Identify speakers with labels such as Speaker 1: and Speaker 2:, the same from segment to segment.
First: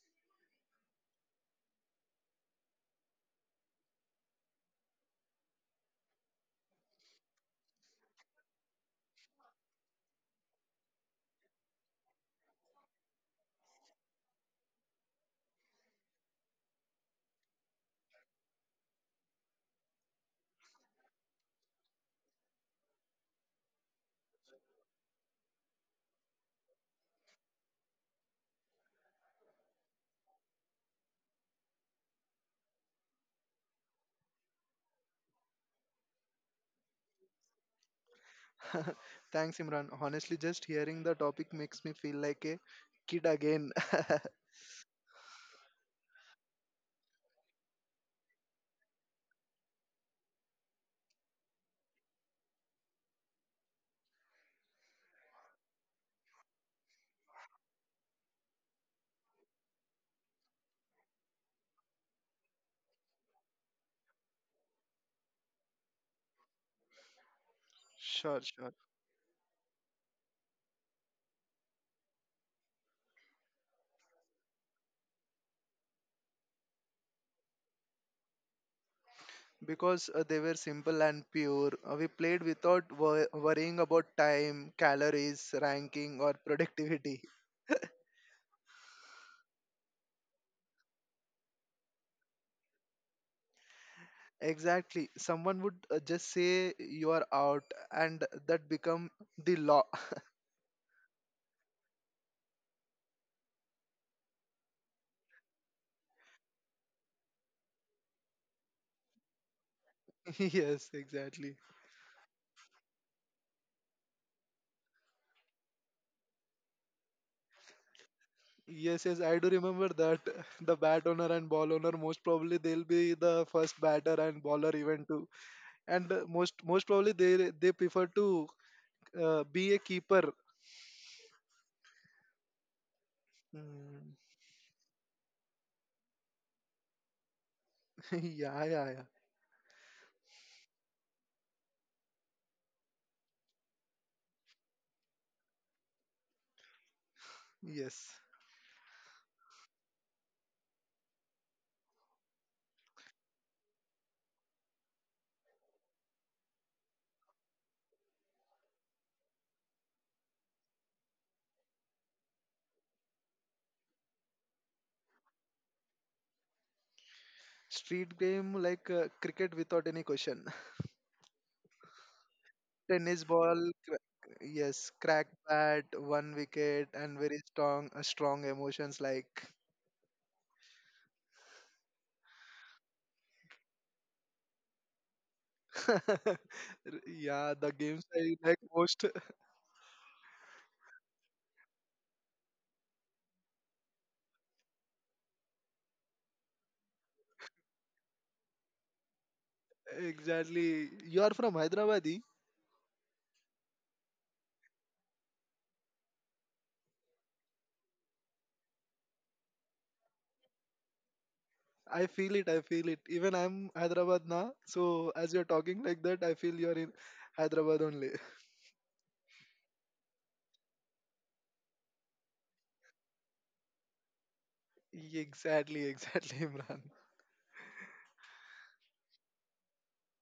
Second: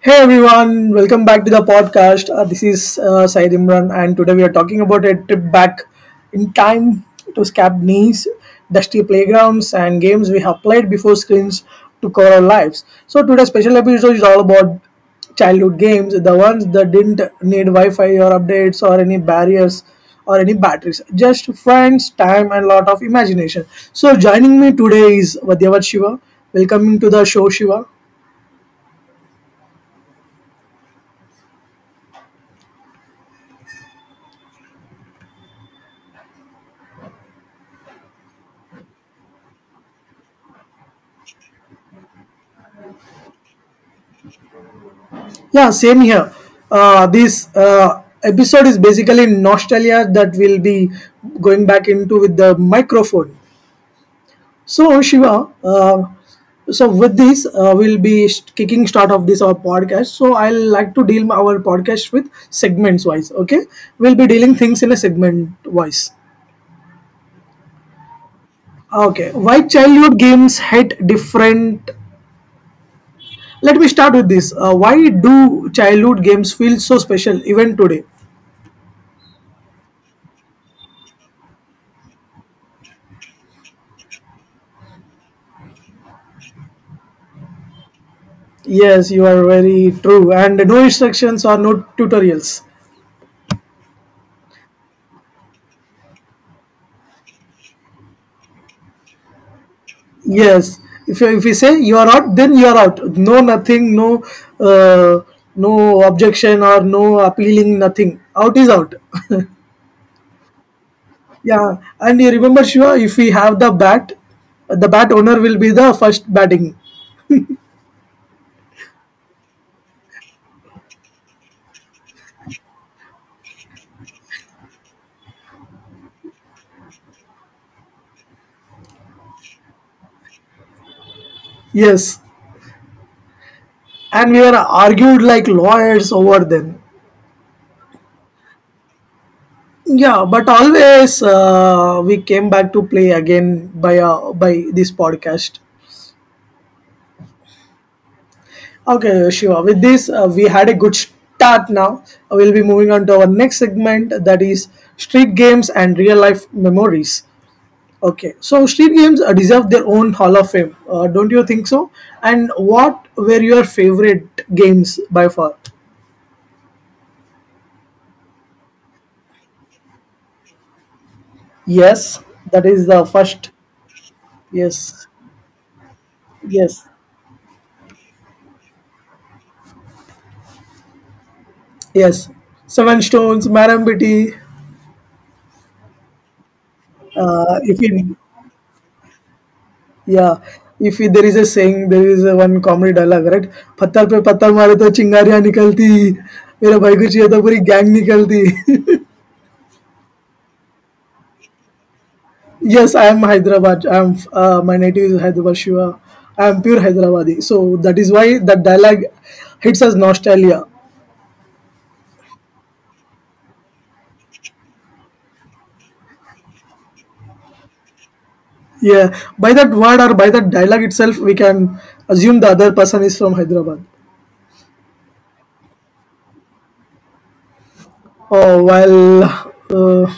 Speaker 1: Hey everyone, welcome back to the podcast. This is Syed Imran, and today we are talking about a trip back in time to Scapney's dusty playgrounds and games we have played before screens took over our lives. So today's special episode is all about childhood games, the ones that didn't need Wi Fi or updates or any barriers or any batteries, just friends, time, and lot of imagination. So joining me today is Vadyavat Shiva. Welcome to the show, Shiva.
Speaker 2: Thanks, Imran. Honestly, just hearing the topic makes me feel like a kid again.
Speaker 1: Yeah, same here. This episode is basically nostalgia that we'll be going back into with the microphone. So Shiva, with this, we'll be kicking start of this our podcast. So I'll like to deal our podcast with segments wise. Okay, we'll be dealing things in a segment wise.
Speaker 2: Sure, sure.
Speaker 1: Okay, why childhood games hit different? Let me start with this. Why do childhood games feel so special even today?
Speaker 2: Because they were simple and pure. We played without worrying about time, calories, ranking, or productivity.
Speaker 1: Yes, you are very true. And no instructions or no tutorials.
Speaker 2: Exactly. Someone would just say you are out, and that become the law.
Speaker 1: Yes, if we say you are out, then you are out. No nothing, no uh, no objection or no appealing, nothing. Out is out.
Speaker 2: Yes, exactly.
Speaker 1: Yeah, and you remember Shiva, if we have the bat owner will be the first batting.
Speaker 2: Yes, yes, I do remember that. The bat owner and ball owner, most probably they'll be the first batter and bowler even too. And most probably they prefer to be a keeper.
Speaker 1: Yes,
Speaker 2: Mm.
Speaker 1: and we were argued like lawyers over then.
Speaker 2: Yeah, yeah, yeah.
Speaker 1: Yeah, but always we came back to play again by this podcast.
Speaker 2: Yes.
Speaker 1: Okay, Shiva. With this, we had a good start now. We'll be moving on to our next segment, that is street games and real life memories. Okay, so street games deserve their own Hall of Fame. Don't you think so? And what were your favorite games by far?
Speaker 2: Street game like cricket without any question.
Speaker 1: Yes, that is the
Speaker 2: Tennis
Speaker 1: first.
Speaker 2: ball, cra- yes,
Speaker 1: Yes,
Speaker 2: crack bat, one wicket,
Speaker 1: yes,
Speaker 2: and very strong strong emotions like
Speaker 1: yes. Seven Stones, Madam Bitty.
Speaker 2: yeah, the
Speaker 1: If
Speaker 2: games
Speaker 1: you
Speaker 2: I like most.
Speaker 1: Yeah, if you, there is a saying, there is a one comedy dialogue, right? पत्थर पे पत्थर मारे तो चिंगारियां निकलती मेरे भाई को चाहिए तो पूरी गैंग निकलती.
Speaker 2: Exactly. You are from Hyderabad, eh?
Speaker 1: Yes, I am hyderabad, I am my native is hyderabad, Shiva. I am pure hyderabadi, so that is why that dialogue hits us nostalgia.
Speaker 2: I feel it. I feel it. Even I'm Hyderabad now. So as you're talking like that, I feel you're in Hyderabad only.
Speaker 1: Yeah, by that word or by that dialogue itself we can assume the other person is from hyderabad.
Speaker 2: Exactly, exactly, Imran.
Speaker 1: Oh well, uh,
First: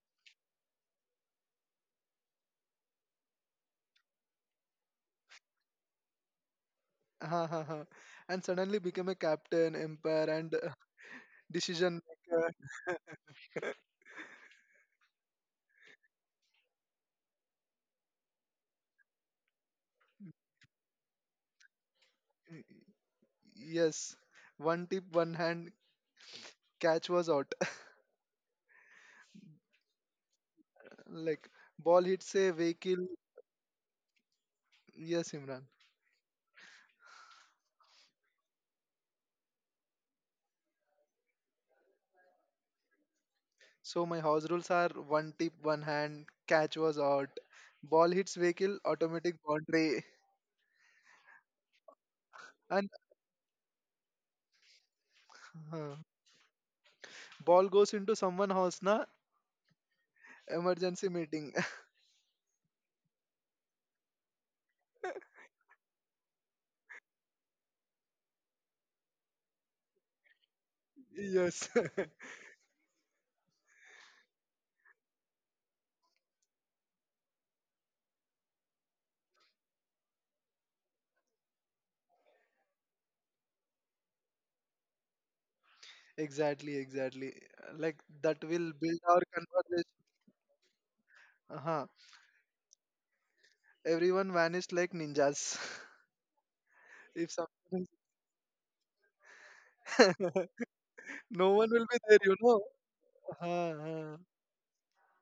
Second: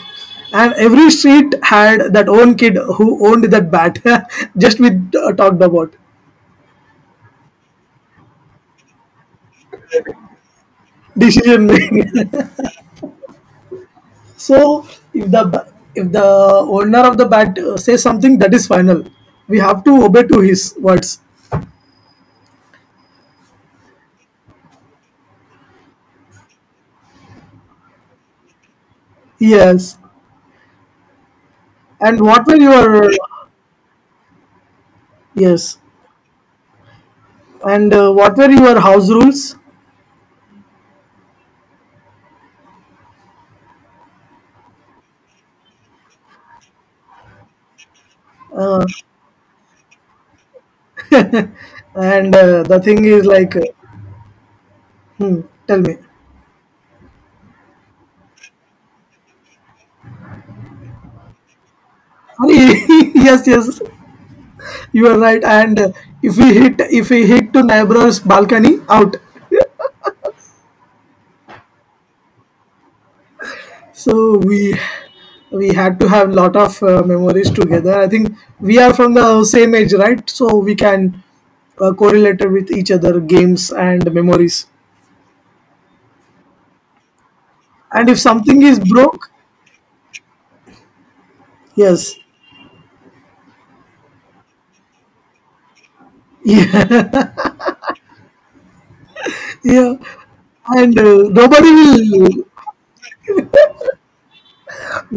Speaker 1: and every street had that own kid who owned that bat. Just we talked about
Speaker 2: Ha, ha, ha. And suddenly became a captain, empire, and
Speaker 1: decision
Speaker 2: decision
Speaker 1: making.
Speaker 2: maker.
Speaker 1: So if the owner of the bat says something, that is final. We have to obey to his words.
Speaker 2: Y- Yes, one tip, one hand, catch was out.
Speaker 1: Yes.
Speaker 2: Like ball
Speaker 1: And
Speaker 2: hits a
Speaker 1: what were
Speaker 2: vehicle.
Speaker 1: your
Speaker 2: Yes, Imran.
Speaker 1: yes? And what were your house rules?
Speaker 2: So my house rules are one tip, one hand, catch was out. Ball hits vehicle,
Speaker 1: Uh,
Speaker 2: automatic boundary.
Speaker 1: and the
Speaker 2: And
Speaker 1: thing is like, hmm, tell
Speaker 2: uh,
Speaker 1: me.
Speaker 2: ball goes into someone house, na emergency meeting.
Speaker 1: Yes, yes. You are right. And if we hit to neighbor's balcony, out.
Speaker 2: Yes.
Speaker 1: So we had to have lot of memories together. I think we are from the same age, right? So we can correlate with each other games and memories.
Speaker 2: Exactly, exactly. Like
Speaker 1: And if
Speaker 2: that
Speaker 1: something
Speaker 2: will
Speaker 1: is
Speaker 2: build our
Speaker 1: broke,
Speaker 2: conversation. Uh-huh.
Speaker 1: yes,
Speaker 2: Everyone vanished like ninjas.
Speaker 1: yeah,
Speaker 2: If something is-
Speaker 1: yeah. And
Speaker 2: no one will be there, you know. Uh-huh, uh-huh.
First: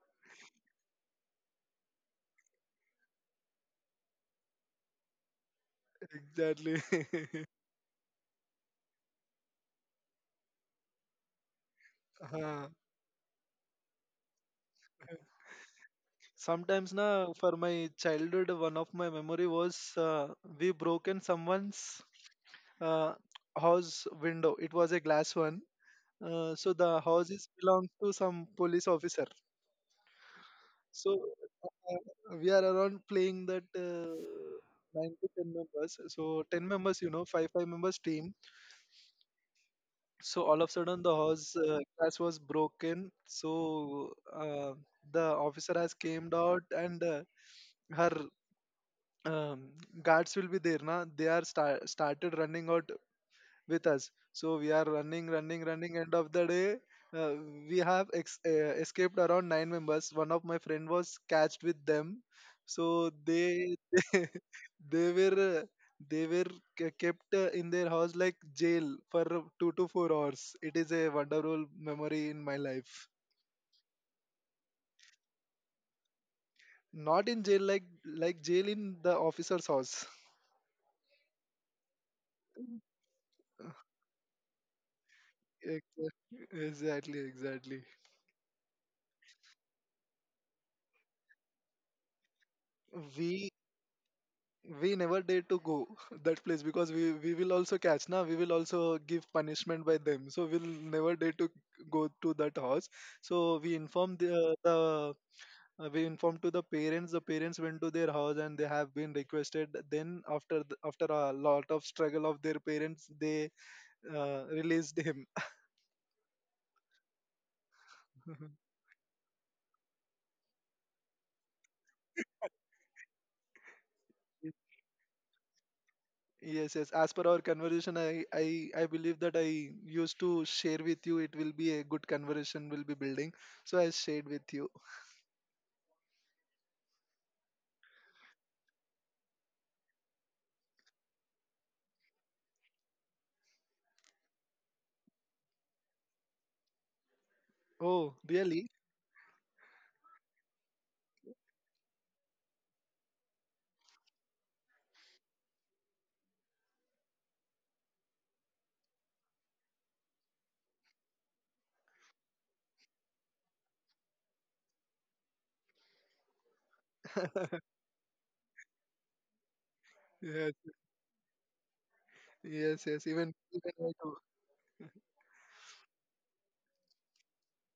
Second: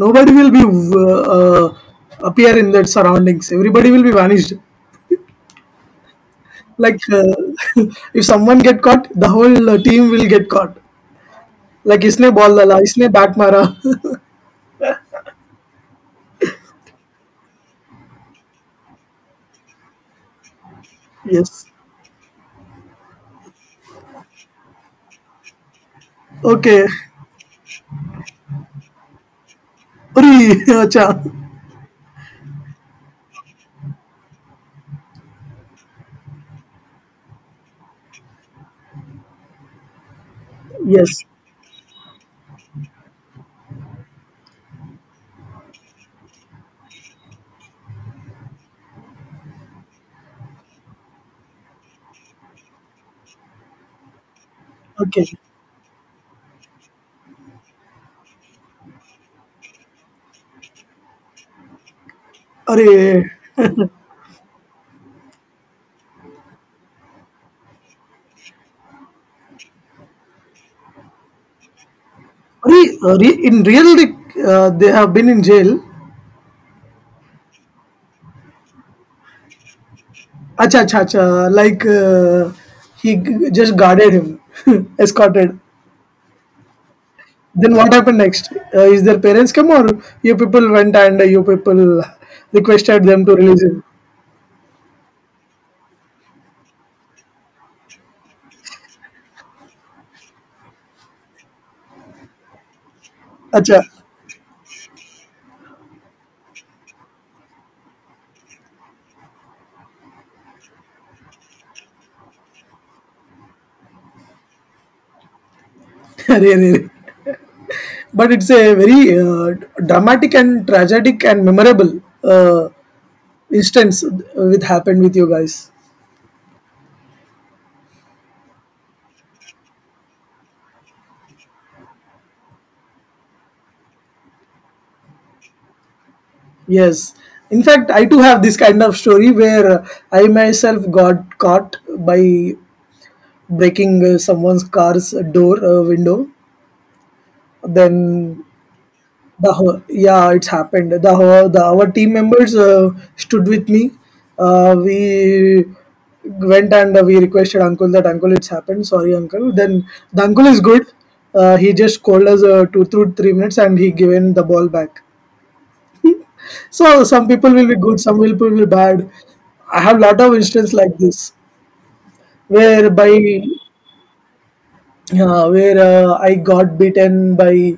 Speaker 1: nobody will be uh, uh, appear in that surroundings. Everybody will be vanished.
Speaker 2: Exactly.
Speaker 1: Like if someone get caught, the whole team will get caught. Like इसने ball
Speaker 2: uh
Speaker 1: डाला, इसने bat मारा.
Speaker 2: Sometimes na for my childhood, one of my memory was we broken
Speaker 1: Yes.
Speaker 2: someone's uh, house window. It was a glass one. So
Speaker 1: Okay.
Speaker 2: the house is belongs to some police officer.
Speaker 1: अरे अच्छा.
Speaker 2: So we are around playing that nine to ten members. So ten members, you know, five members team. So all of a sudden the
Speaker 1: Yes.
Speaker 2: horse glass was broken. So uh, the officer has came out and her um, guards will be there. Na they are started running out with us. So we are
Speaker 1: Okay.
Speaker 2: running, running, running. End of the day, uh, we have escaped around nine members. One of my friend was catched with them, so
Speaker 1: अरे
Speaker 2: they they, they were uh, they were kept in their house like jail for 2 to 4 hours. It is a wonderful memory in my
Speaker 1: अरे
Speaker 2: life.
Speaker 1: अरे in real they have been in jail.
Speaker 2: Not in jail like jail in the officer's house.
Speaker 1: अच्छा अच्छा अच्छा. Like he just guarded him, escorted.
Speaker 2: Ex- Exactly,
Speaker 1: Then
Speaker 2: exactly.
Speaker 1: what happened next? Is their parents come or you people went and you people requested them to
Speaker 2: We
Speaker 1: release him?
Speaker 2: we never dare to go that place because we will also catch na we will also give punishment by them, so we'll never dare to go to that house. So we
Speaker 1: अच्छा
Speaker 2: informed the we informed to the parents. The parents went to their house and they have been requested. Then after after a lot of struggle of their parents, they released him.
Speaker 1: अरे अरे अरे. But it's a very dramatic and tragic and memorable instance with happened with you guys.
Speaker 2: Yes, yes. As per our conversation, I believe that I used to share with you. It will be a good conversation. Will be building. So I shared with you.
Speaker 1: Yes, in fact I too have this kind of story where I myself got caught by breaking someone's car's door, window,
Speaker 2: Oh,
Speaker 1: then
Speaker 2: really?
Speaker 1: the whole, yeah, it's happened. The whole, the our team members stood with me. We went and we requested uncle that uncle it's happened. Sorry, uncle. Then the uncle is good. He just called us 2 through 3 minutes and he given the ball back. So some people will be good, some people will be bad. I have lot of
Speaker 2: Yes,
Speaker 1: instances like this
Speaker 2: yes, yes.
Speaker 1: whereby
Speaker 2: Even, even I do.
Speaker 1: yeah, where I got beaten by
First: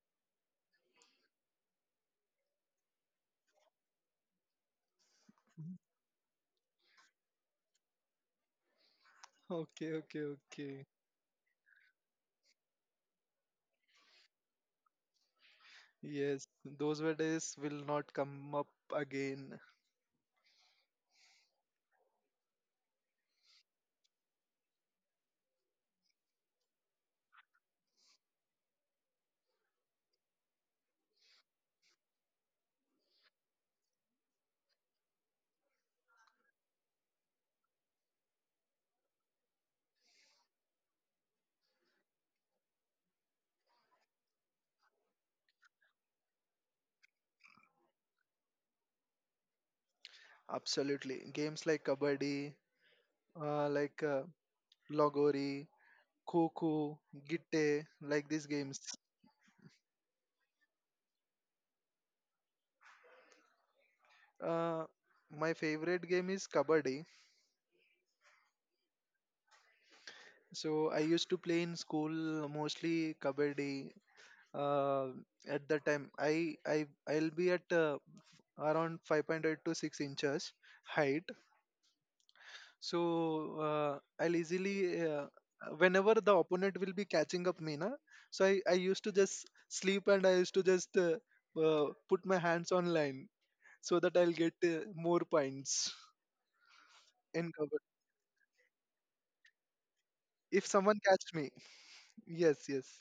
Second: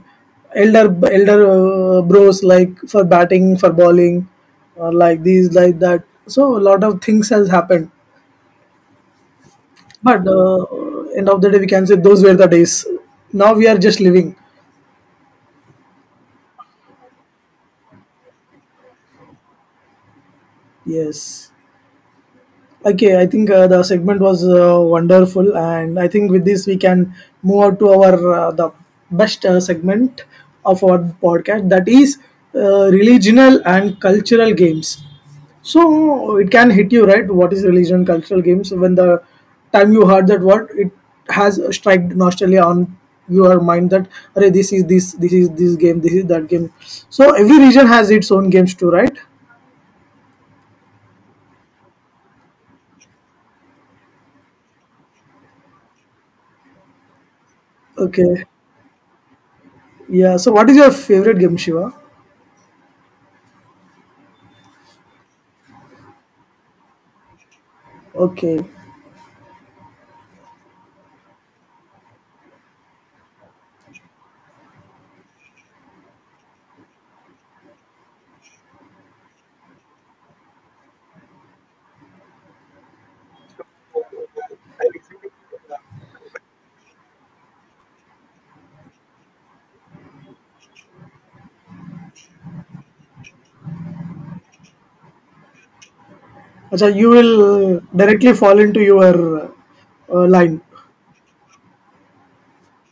Speaker 1: elder bros like for batting, for bowling, or like these, like that. So a lot of things has happened.
Speaker 2: Okay, okay,
Speaker 1: But
Speaker 2: okay.
Speaker 1: end of the day, we can say those were the days. Now we are just living.
Speaker 2: Yes, those were days will not come up again.
Speaker 1: Yes. Okay, I think the segment was wonderful, and I think with this we can move on to our the best segment of our podcast, that is religional and cultural games. So it can hit you right. What is religion, cultural games? When the time you heard that word, it has struck nostalgia on your mind that "Arey, this is this game, this is that game." So every region has its own games too, right?
Speaker 2: Absolutely. Games like Kabaddi, like Logori, Kho Gitte, like these
Speaker 1: Okay,
Speaker 2: games.
Speaker 1: yeah. So what is your favorite game, Shiva?
Speaker 2: Uh, my favorite game is Kabaddi.
Speaker 1: Okay.
Speaker 2: So I used to play in school mostly Kabaddi. Uh, at that time, I'll be at around 5.8 to 6 inches height. So I'll easily, uh, whenever the opponent will be catching up me na, so I used to just sleep and I used to just put my hands on line so that I'll get more points
Speaker 1: Achha, you
Speaker 2: in cover
Speaker 1: will directly fall into your
Speaker 2: if
Speaker 1: line.
Speaker 2: someone catch me. Yes, yes.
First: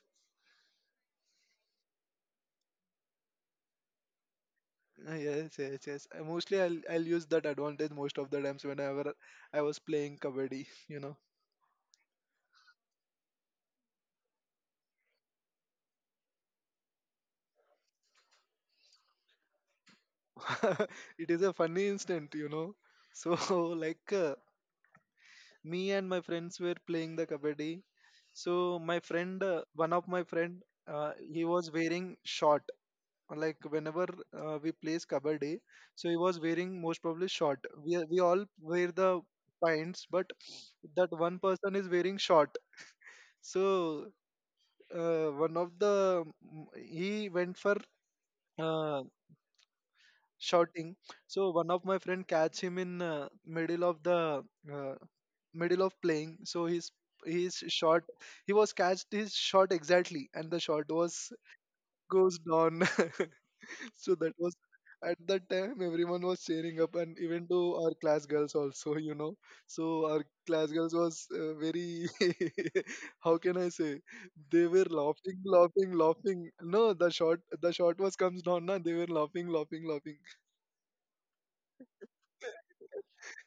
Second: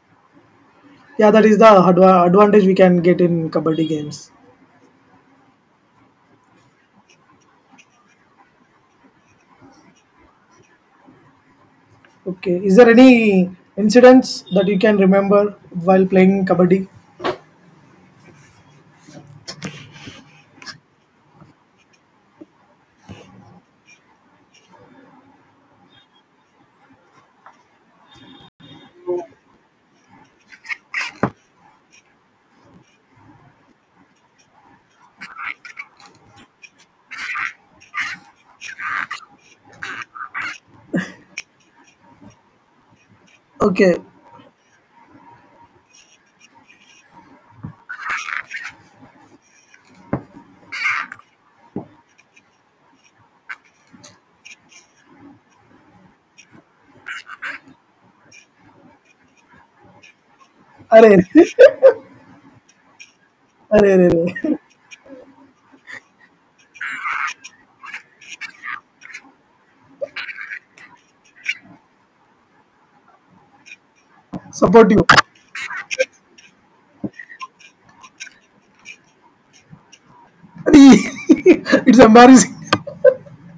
Speaker 1: Yeah, that is the advantage we can get in kabaddi games.
Speaker 2: Yes, yes, yes. Mostly, I'll use that advantage most of the times whenever I was playing kabaddi, you know.
Speaker 1: Okay. Is there any incidents that you can remember while playing kabaddi?
Speaker 2: It is a funny instant, you know. So like me and my friends were playing the kabaddi. So my friend, one of my friend, he was wearing short. Like whenever we plays kabaddi, so he was wearing most probably short. We all wear the pants, but that one person is wearing short.
Speaker 1: Okay.
Speaker 2: So one of the he went for uh, shouting. So one of my friend catch him in middle of the uh, middle of playing, so his shot, he was catched his shot exactly, and the shot
Speaker 1: Arey,
Speaker 2: was
Speaker 1: arey,
Speaker 2: goes down.
Speaker 1: arey, arey.
Speaker 2: So that was at that time everyone was cheering up, and even to our class girls also, you know. So our class girls was very, how can I say, they
Speaker 1: Support
Speaker 2: were
Speaker 1: you.
Speaker 2: laughing, laughing, laughing. No, the shot was comes down. Na, they were laughing, laughing, laughing.
Speaker 1: Arey. It's embarrassing.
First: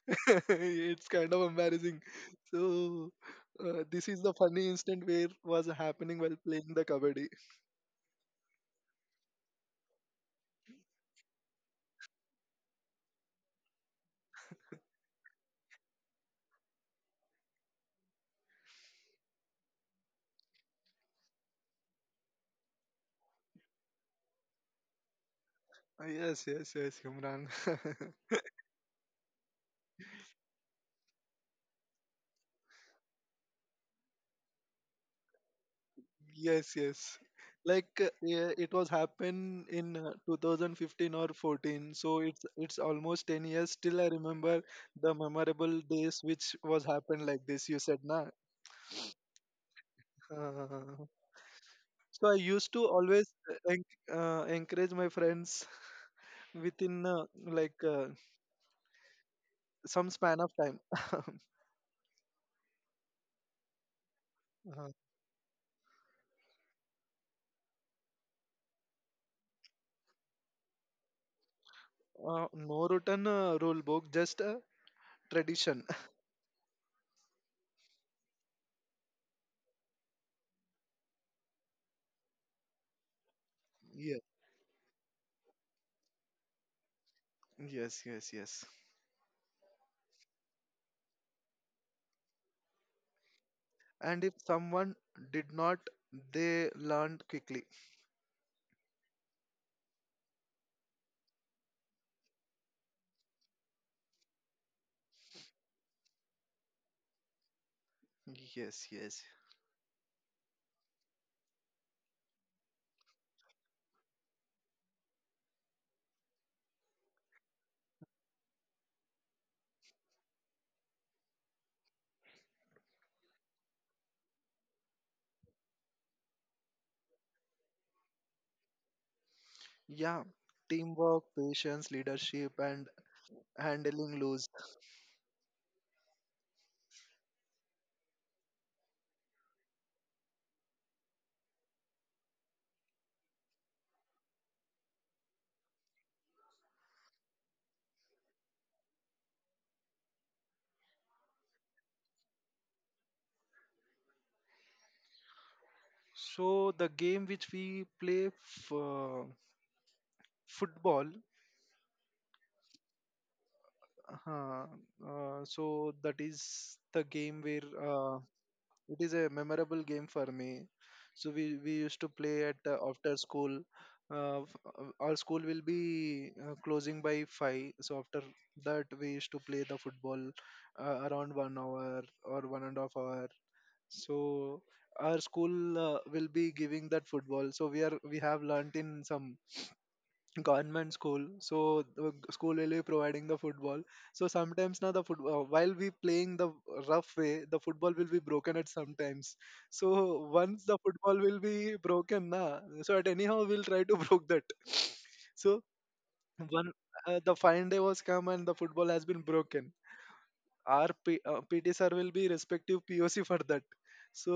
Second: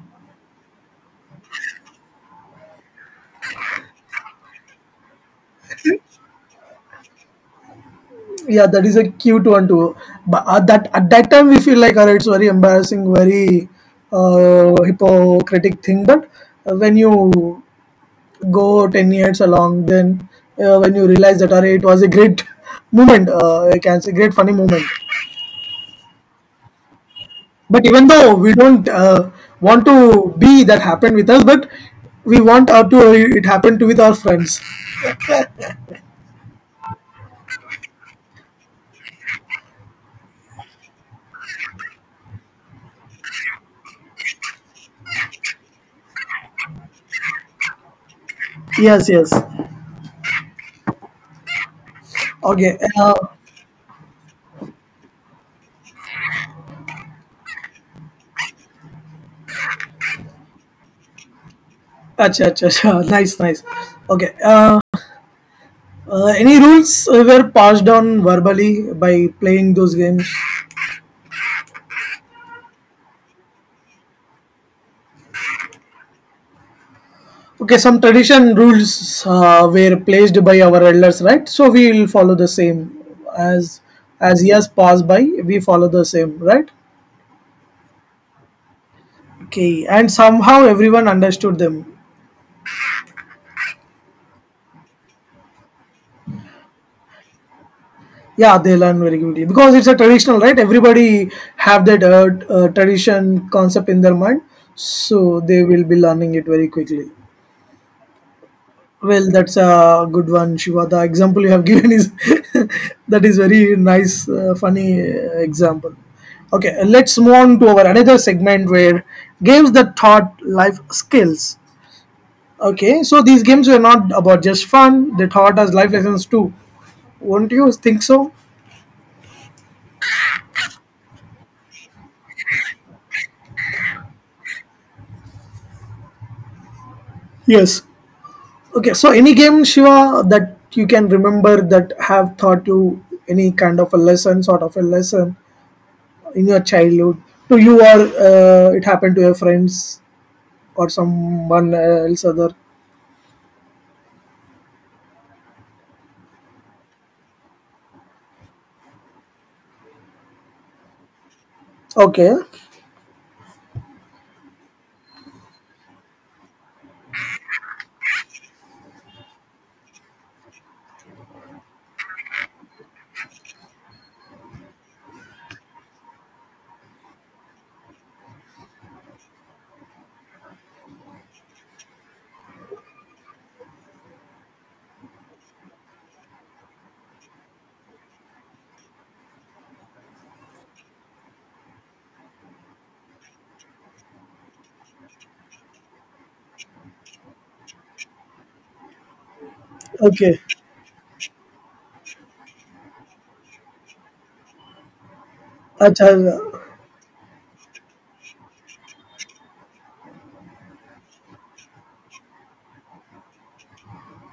Speaker 2: It's kind of embarrassing. So, this is the funny instant where was happening while playing the kabaddi.
Speaker 1: Yeah, that is a cute one too. But at that, at that time we feel like, alright, it's very embarrassing, very hypocritic thing. But when you go 10 years along, then when you realize that array it was a great moment, I can say great funny moment.
Speaker 2: Yes, yes, yes, Imran.
Speaker 1: But even though we don't want to be that happened with us, but we want to it happened to with our friends.
Speaker 2: Yes, yes. Like yeah, it was happened in 2015 or 14. So it's almost 10 years. Still, I remember the memorable days which was happened like this. You said, na.
Speaker 1: Yes, yes.
Speaker 2: Uh, so I used
Speaker 1: Okay,
Speaker 2: to always encourage my friends within like some span of time.
Speaker 1: acha, acha, acha. Nice, nice. Okay, any rules were passed on verbally by playing those games?
Speaker 2: No written rule book, just a tradition.
Speaker 1: Okay, some tradition rules were placed by our elders, right? So we will follow the same as
Speaker 2: Yes,
Speaker 1: as years pass by, we follow the same, right?
Speaker 2: yes, yes, yes.
Speaker 1: Okay, and somehow everyone understood them.
Speaker 2: And if someone did not, they learned quickly.
Speaker 1: Yeah, they learn very quickly because it's a traditional, right? Everybody have that tradition concept in their mind, so they will be learning it very quickly.
Speaker 2: Yes, yes.
Speaker 1: Well, that's a good one, Shiva. The example you have given is that is very nice, funny example. Okay, let's move on to our another segment where games that taught life skills. Okay, so these games were not about just fun; they taught us life lessons too. Won't you think so?
Speaker 2: Yeah, teamwork, patience, leadership, and handling lose.
Speaker 1: Yes. Okay, so any game, Shiva, that you can remember that have taught you any kind of a lesson, sort of a lesson, in your childhood to you or it happened to your friends or someone else other
Speaker 2: So the game which we play, football.
Speaker 1: okay
Speaker 2: Uh, so that is the game where uh, it is a memorable game for me. So we used to play at after school. Our school will be closing by five. So after that, we used to play the football around 1 hour or one and a half hour. So our school will be giving that football. So we are we have learnt in some government school, so the school will be providing the football. So sometimes now the football while we playing the rough way, the football will be broken at sometimes. So
Speaker 1: okay.
Speaker 2: once the football will be broken na, so at anyhow we'll try to broke that. So
Speaker 1: Acha,
Speaker 2: one the fine day was come and the football has been broken. Our pt sir will be respective poc for that. So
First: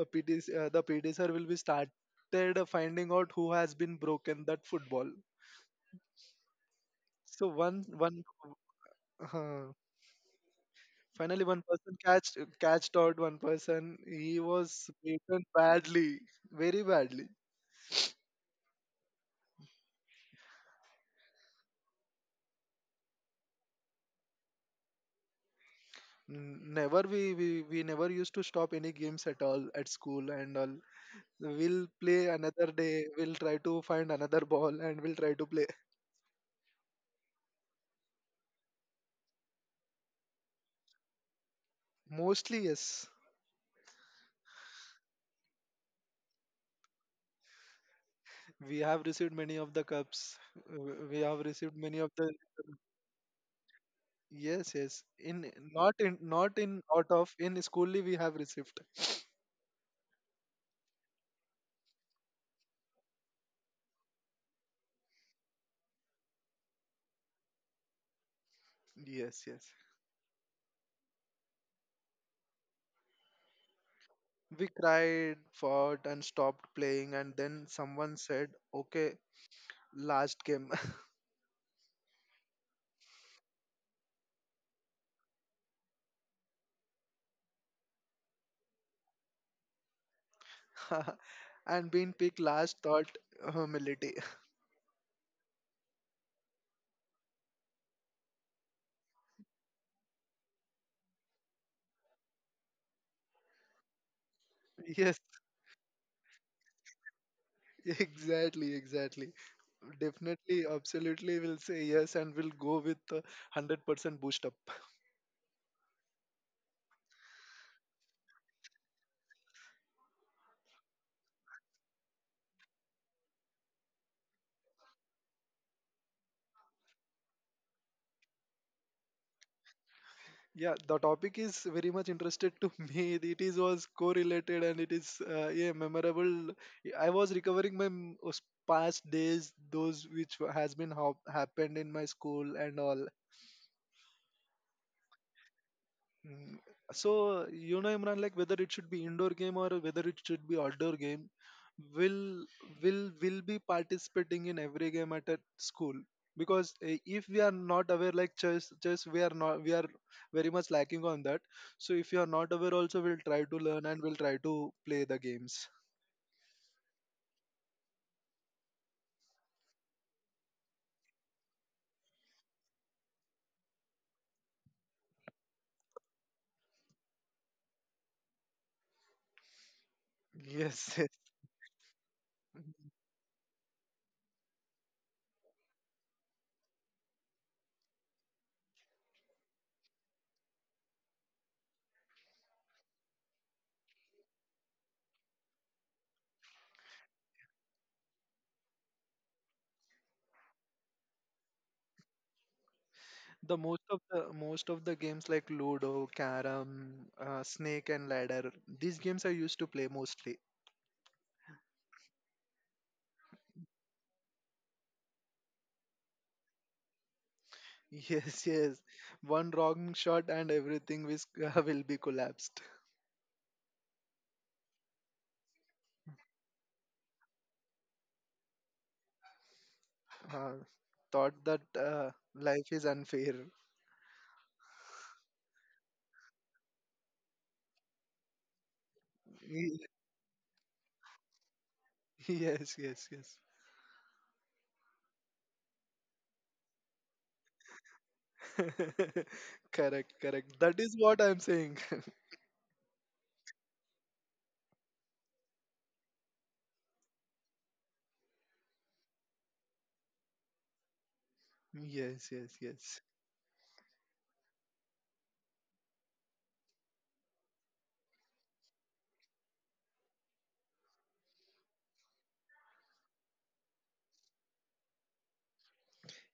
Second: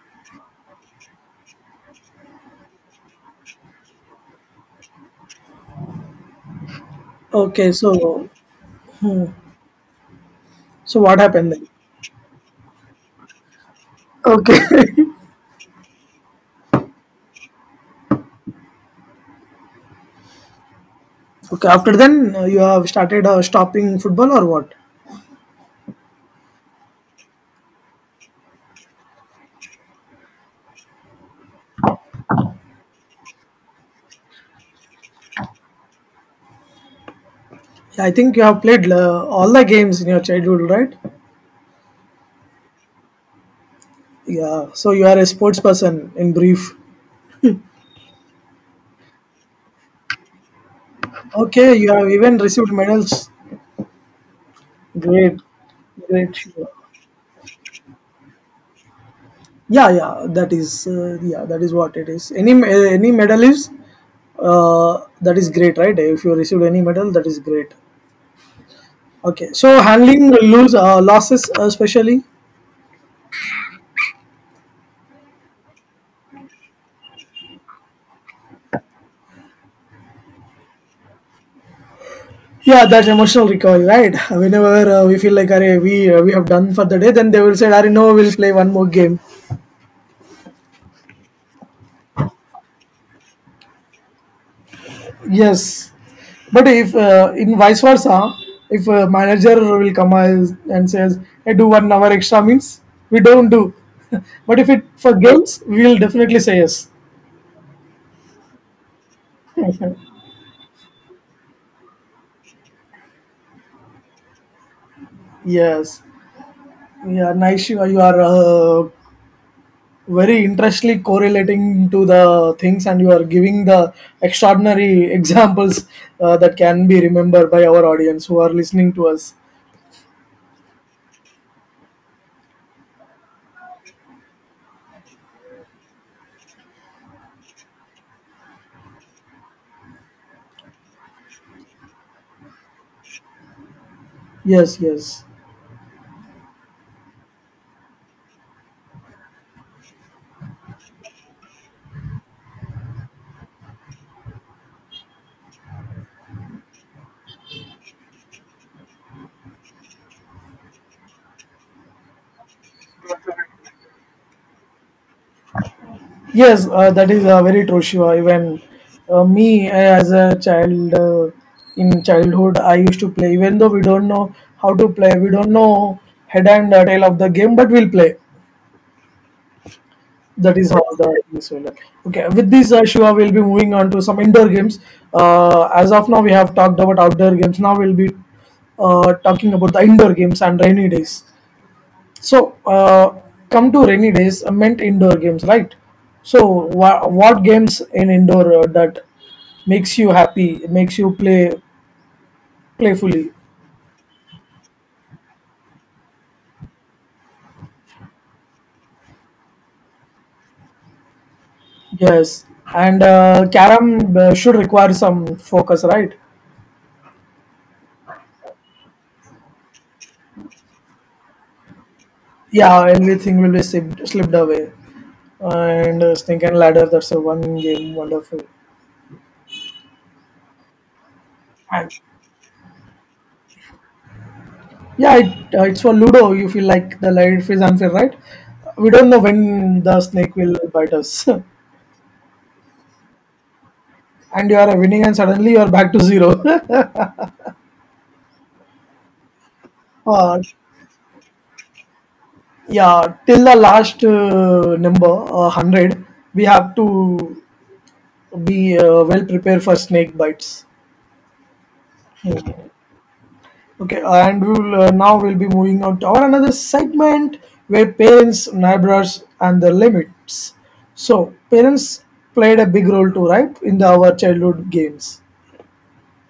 Speaker 2: PT, the pt sir will be started finding out who has been broken that football. So
Speaker 1: okay
Speaker 2: one one
Speaker 1: so hmm.
Speaker 2: uh,
Speaker 1: So what
Speaker 2: finally
Speaker 1: happened
Speaker 2: one
Speaker 1: then?
Speaker 2: person catched out one person. He
Speaker 1: Okay.
Speaker 2: was beaten badly, very badly.
Speaker 1: Okay, after then you have started stopping football or what?
Speaker 2: Never we, we never used to stop any games at all at school and all. We'll play another day. We'll try to find another ball and we'll try to play.
Speaker 1: Yeah, I think you have played all the games in your childhood, right?
Speaker 2: Mostly yes,
Speaker 1: Yeah, so you are a sports person in brief.
Speaker 2: we have received many of the cups. We have
Speaker 1: Okay,
Speaker 2: received
Speaker 1: you
Speaker 2: many
Speaker 1: have
Speaker 2: of the
Speaker 1: even received medals.
Speaker 2: yes yes in
Speaker 1: Great.
Speaker 2: not in
Speaker 1: Great.
Speaker 2: not in out of in schoolly we have received.
Speaker 1: Yeah, yeah, that is what it is. Any any medal is that is great, right? If you received any medal, that is great.
Speaker 2: Yes,
Speaker 1: Okay,
Speaker 2: yes.
Speaker 1: so handling lose losses, especially
Speaker 2: We cried, fought, and stopped playing, and then someone said, okay, last game.
Speaker 1: yeah, that's emotional recovery, right? Whenever we feel like, "Arey, we have done for the day," then they will say, "Arey, no, we'll play one more game."
Speaker 2: And being picked last thought humility.
Speaker 1: Yes, but if in vice versa, if a manager will come and says, "I do 1 hour extra," means we don't do. But if it for
Speaker 2: Yes,
Speaker 1: games, we will definitely say yes.
Speaker 2: exactly, exactly. Definitely, absolutely, we'll say yes and we'll go with 100% boost up.
Speaker 1: Yes, yeah, nice. You are very interestingly correlating to the things, and you are giving the extraordinary examples that can be remembered by our audience who are listening to us.
Speaker 2: Yeah, the topic is very much interested to me. It is was correlated and it is yeah memorable. I was recovering my past days, those which has been happened in my school and all.
Speaker 1: Yes, yes.
Speaker 2: Mm. So, you know, Imran, like whether it should be indoor game or whether it should be outdoor game, will will be participating in every game at a school because eh, if we are not aware, like chess we are not we are very much lacking on that. So if you are not aware, also we'll try to learn and we'll try to play the games.
Speaker 1: Yes, that is very true, Shiva. Even me as a child, in childhood, I used to play. Even though we don't know how to play, we don't know head and tail of the game, but we'll play. That is how
Speaker 2: Yes, yes.
Speaker 1: the things will. Okay, with this, Shiva, we'll be moving on to some indoor games. As of now, we have talked about outdoor games. Now we'll be talking about the indoor games and rainy days. So, come to rainy days, meant indoor games, right? So, wha what games in indoor that makes you happy, makes you play playfully?
Speaker 2: The most of the Most of the games like Ludo, Carom, Snake and Ladder, these games I used to play mostly.
Speaker 1: Yes, and carom should require some focus, right?
Speaker 2: Yes, yes. One wrong shot and everything will, will be collapsed.
Speaker 1: Yeah, everything will be slipped, slipped away, and snake and ladder. That's a one game, wonderful.
Speaker 2: Uh, Thought that
Speaker 1: And
Speaker 2: life is unfair.
Speaker 1: yeah, it, it's for Ludo. You feel like the light is unfair, right? We don't know
Speaker 2: Y-
Speaker 1: when the snake will bite us.
Speaker 2: Yes, yes, yes.
Speaker 1: And you are winning, and suddenly you are back to zero.
Speaker 2: Correct,
Speaker 1: uh,
Speaker 2: correct. That is what I'm saying.
Speaker 1: yeah, till the last number 100, we have to be well prepared for snake bites.
Speaker 2: Yes, yes,
Speaker 1: Hmm.
Speaker 2: yes.
Speaker 1: Okay, and we'll now we'll be moving on to our another segment where parents, neighbors, and the limits. So parents played a big role too, right, in our childhood games.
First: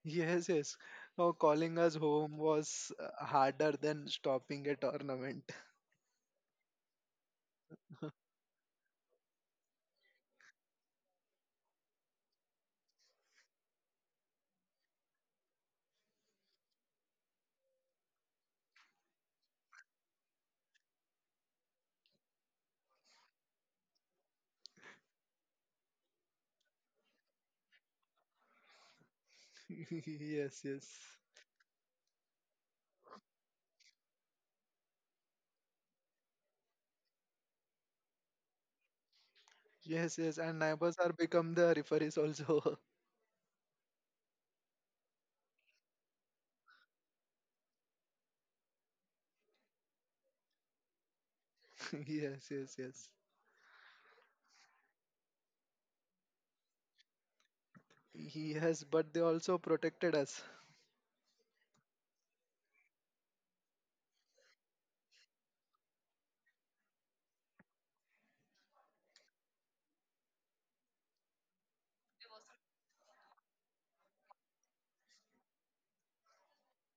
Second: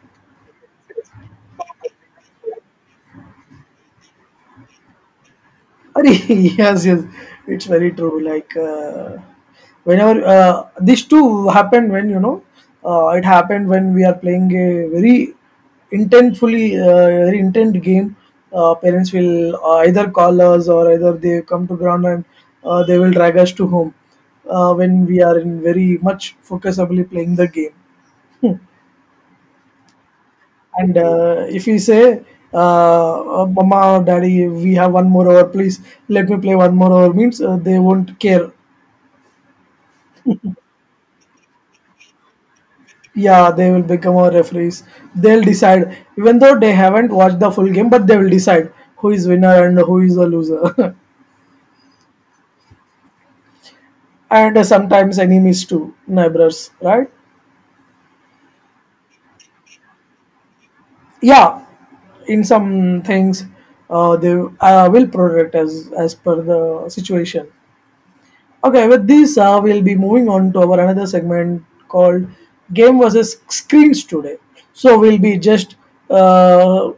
Speaker 2: Yes, yes. Oh, calling us home was harder than stopping a tournament.
Speaker 1: Arey, yes, yes, it's very true. Like whenever this too happened when it happened when we are playing a very intentfully very intent game. Parents will either call us or either they come to ground and they will drag us to home when we are in very much focusably playing the game.
Speaker 2: Yes, yes.
Speaker 1: And if we say, Mama, or Daddy, we have one more hour, please let me play one more hour, means they won't care.
Speaker 2: Yes, yes. And neighbors are become the referees also.
Speaker 1: Yeah, they will become our referees. They'll decide, even though they haven't watched the full game, but they will decide who is winner and who is a loser.
Speaker 2: Yes, yes, yes.
Speaker 1: And sometimes enemies too, neighbors, right?
Speaker 2: Yes, but they also protected us.
Speaker 1: Yeah, in some things, they will protect as per the situation. Okay, we'll be moving on to our another segment called Game versus Screens today. So we'll be just uh,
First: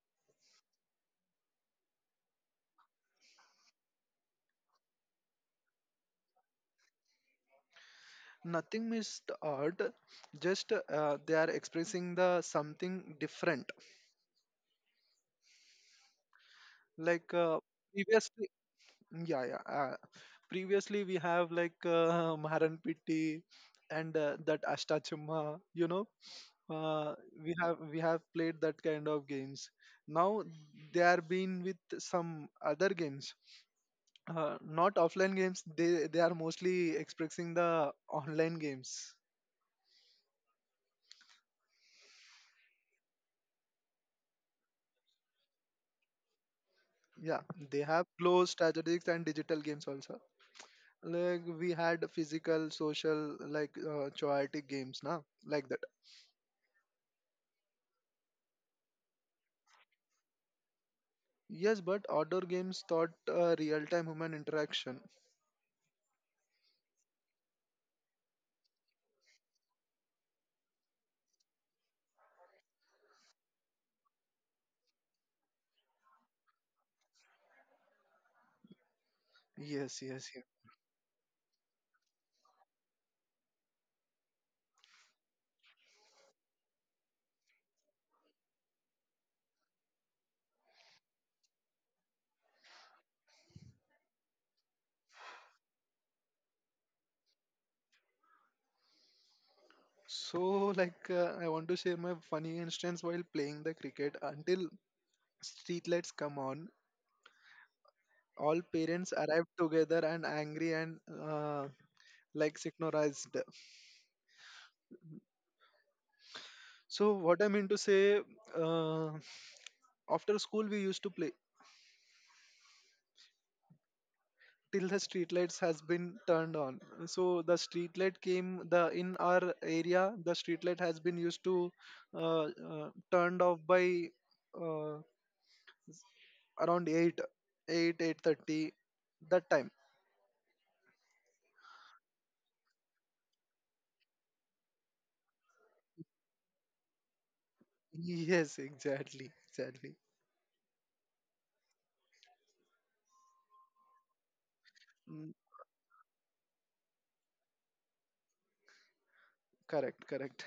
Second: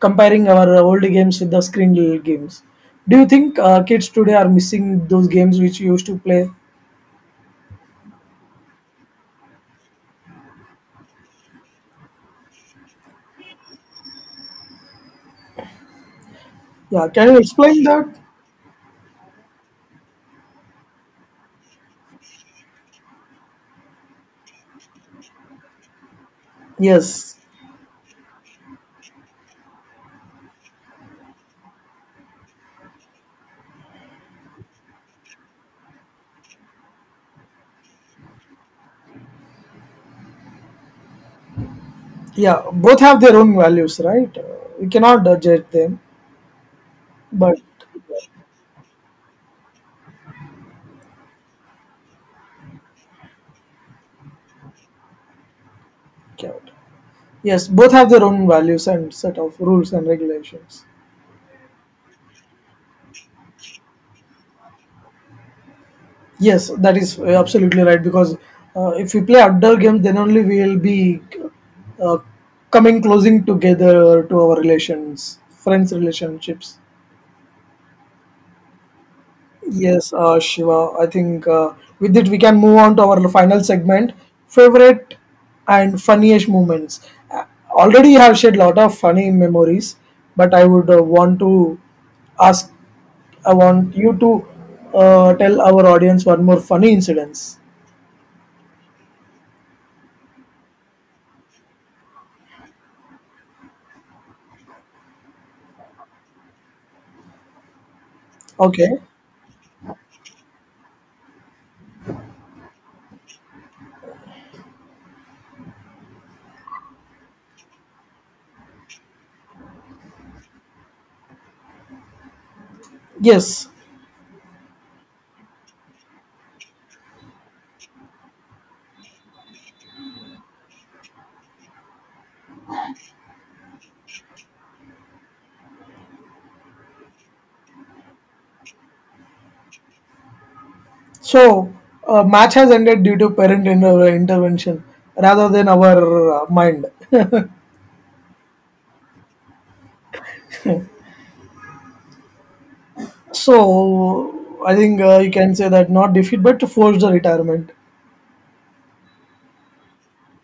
Speaker 1: comparing our old games with the screen games. Do you think kids today are missing those games which you used to play?
Speaker 2: Nothing missed art, just they are expressing the something different.
Speaker 1: Yeah, can
Speaker 2: Like
Speaker 1: you explain that?
Speaker 2: previously, yeah, yeah. Previously we have like Maran Pitti and that Ashta, you know. Uh,
Speaker 1: Yes.
Speaker 2: we have played that kind of games. Now they are being with some other games, not offline games. They are mostly expressing the online games.
Speaker 1: Yeah, both have their own values, right? We cannot judge them,
Speaker 2: Yeah,
Speaker 1: but
Speaker 2: they have closed strategics and digital games also. Like we had physical, social, like chaotic games, na, like that.
Speaker 1: yeah, okay. Yes, both have their own values and set of rules and regulations.
Speaker 2: Yes, but outdoor games taught real-time human interaction.
Speaker 1: Yes, that is absolutely right because if we play outdoor games, then only we will be uh, coming closing together to our relations, friends' relationships.
Speaker 2: Yes,
Speaker 1: Yes,
Speaker 2: yes, yeah.
Speaker 1: Shiva, I think with it we can move on to our final segment, favorite and funniest moments. Already you have shared lot of funny memories, but I would want to ask, I want you to tell our audience one more funny incidents.
Speaker 2: So, like, I want to share my funny instance while playing the cricket. Until streetlights come on, all
Speaker 1: Okay.
Speaker 2: parents arrived together and angry and uh, like synchronized. So, what I mean to say, uh, after school we used to play
Speaker 1: Yes.
Speaker 2: till the street lights has been turned on. So the street light came the in our area the street light has been used to uh, turned off by uh, around 8:30. That time
Speaker 1: So, match has ended due to parent inter- intervention rather than our mind.
Speaker 2: yes exactly exactly.
Speaker 1: So, I think you
Speaker 2: Mm,
Speaker 1: can say that not defeat but to force the retirement.
Speaker 2: correct, correct.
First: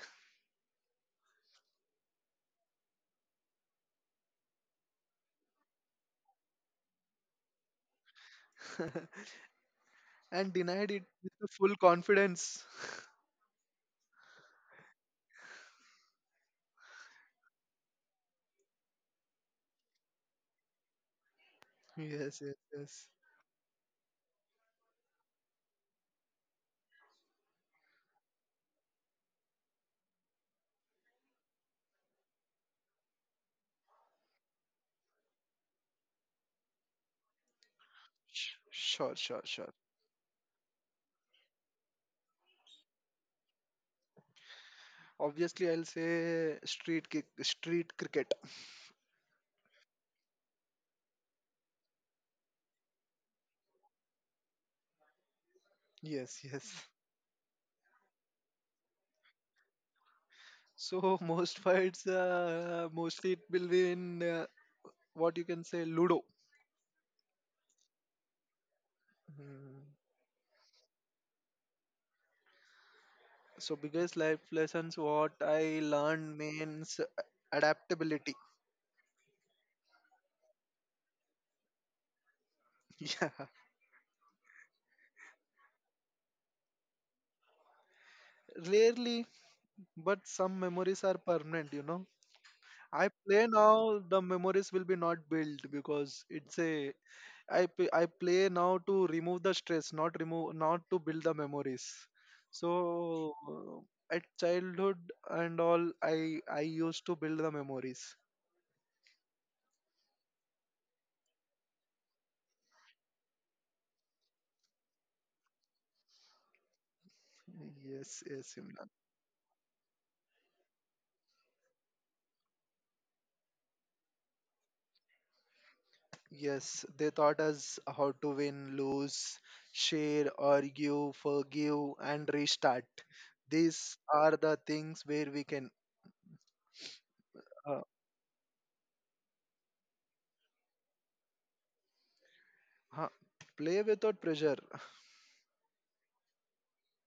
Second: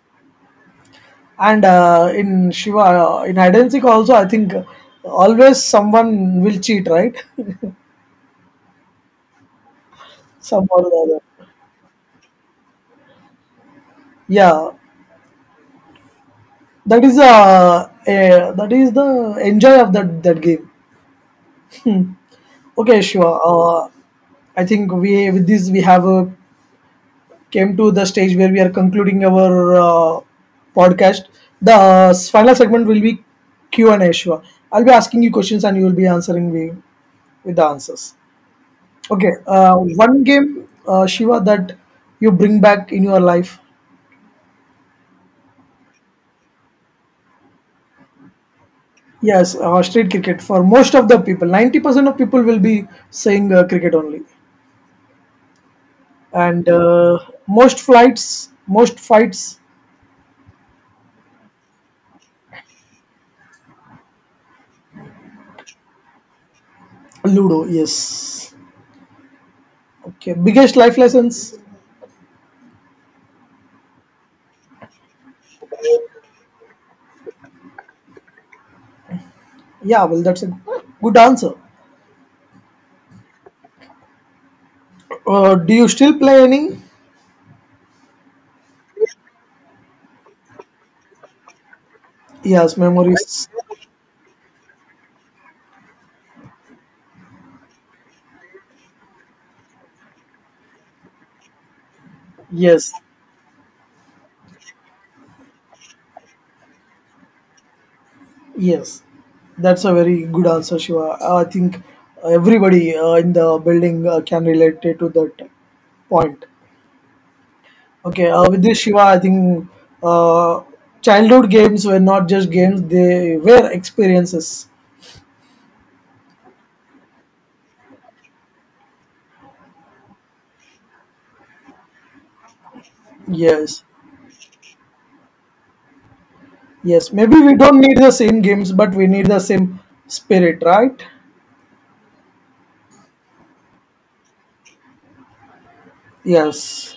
Speaker 1: And in Shiva, in hide and seek also, I think always someone will cheat, right?
Speaker 2: And
Speaker 1: Some or
Speaker 2: denied it
Speaker 1: the
Speaker 2: with the
Speaker 1: other.
Speaker 2: full confidence.
Speaker 1: Yeah, that is that is the enjoy of that game.
Speaker 2: Yes, yes, yes.
Speaker 1: Okay, Shiva. I think we with this we have came to the stage where we are concluding our podcast. The final segment will be Q and A. Shiva, I'll be asking you questions and you will be answering me with the answers.
Speaker 2: Sure,
Speaker 1: Okay,
Speaker 2: sure, sure.
Speaker 1: one game, Shiva, that you bring back in your life.
Speaker 2: Obviously I'll say street cricket.
Speaker 1: Yes, street cricket for most of the people. 90% of people will be saying cricket only,
Speaker 2: Yes, yes.
Speaker 1: and most flights, most fights,
Speaker 2: So most fights, mostly it will be in what you can say Ludo.
Speaker 1: Ludo. Yes.
Speaker 2: Mm.
Speaker 1: Okay, biggest life lessons.
Speaker 2: So biggest life lessons what I learned means adaptability.
Speaker 1: Yeah, well, that's a good answer.
Speaker 2: Yeah,
Speaker 1: Do you still play any?
Speaker 2: rarely, but some memories are permanent, you know.
Speaker 1: Yes,
Speaker 2: I play
Speaker 1: memories.
Speaker 2: now, the memories will be not built because it's a I play now to remove the stress, not remove, not to build the memories. So
Speaker 1: Yes,
Speaker 2: at childhood and all, I used to build the memories.
Speaker 1: yes. That's a very good answer, Shiva. I think everybody in the building can relate to that point.
Speaker 2: Yes,
Speaker 1: Okay,
Speaker 2: yes,
Speaker 1: with this,
Speaker 2: Imran.
Speaker 1: Shiva, I think uh, childhood games were not just games, they were experiences.
Speaker 2: Yes, they taught us how to win, lose, share, argue, forgive, and restart.
Speaker 1: Yes,
Speaker 2: These are the things where we can
Speaker 1: yes. Maybe we
Speaker 2: uh,
Speaker 1: don't need the same games, but we need the same spirit, right?
Speaker 2: huh, play without pressure,
Speaker 1: Yes,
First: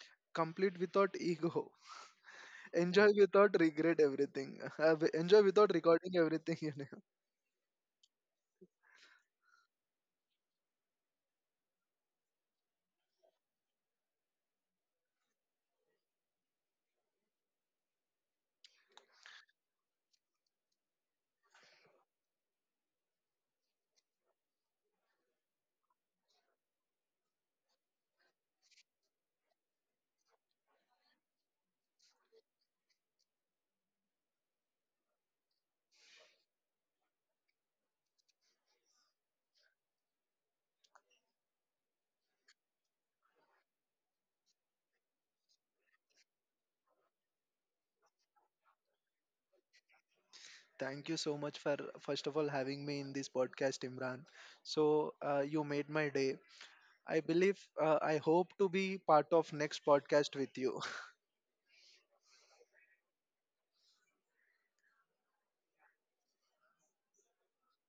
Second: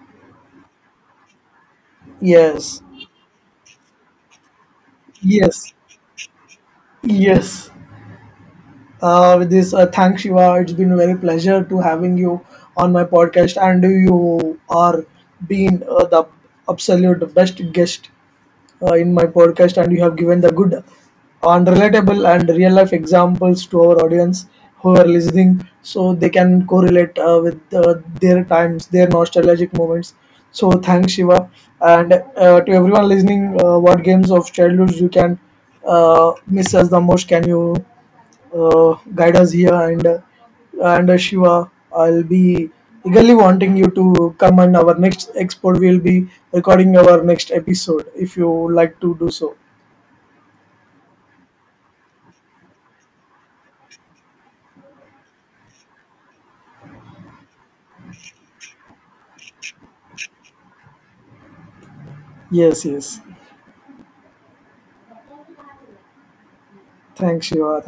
Speaker 2: complete without ego.
Speaker 1: yes,
Speaker 2: Enjoy without regret everything. Enjoy
Speaker 1: yes.
Speaker 2: without recording everything. You know.
Speaker 1: Yes. With this, thanks, Shiva. It's been a very pleasure to having you on my podcast, and you are being the absolute best guest in my podcast, and you have given the good and relatable and real life examples to our audience who are listening, so they can correlate with their times, their nostalgic moments. So thanks, Shiva, and to everyone listening, what games of childhood you can miss as the most? Can you guide us here and Shiva, I'll be eagerly wanting you to come on our next export. We'll be recording our next episode if you would like to do so.
Speaker 2: Thank you so much for first of all having me in this podcast, Imran. So you made my day. I believe I hope to be part of next podcast with you.
Speaker 1: Yes, yes. Thanks, Shiva.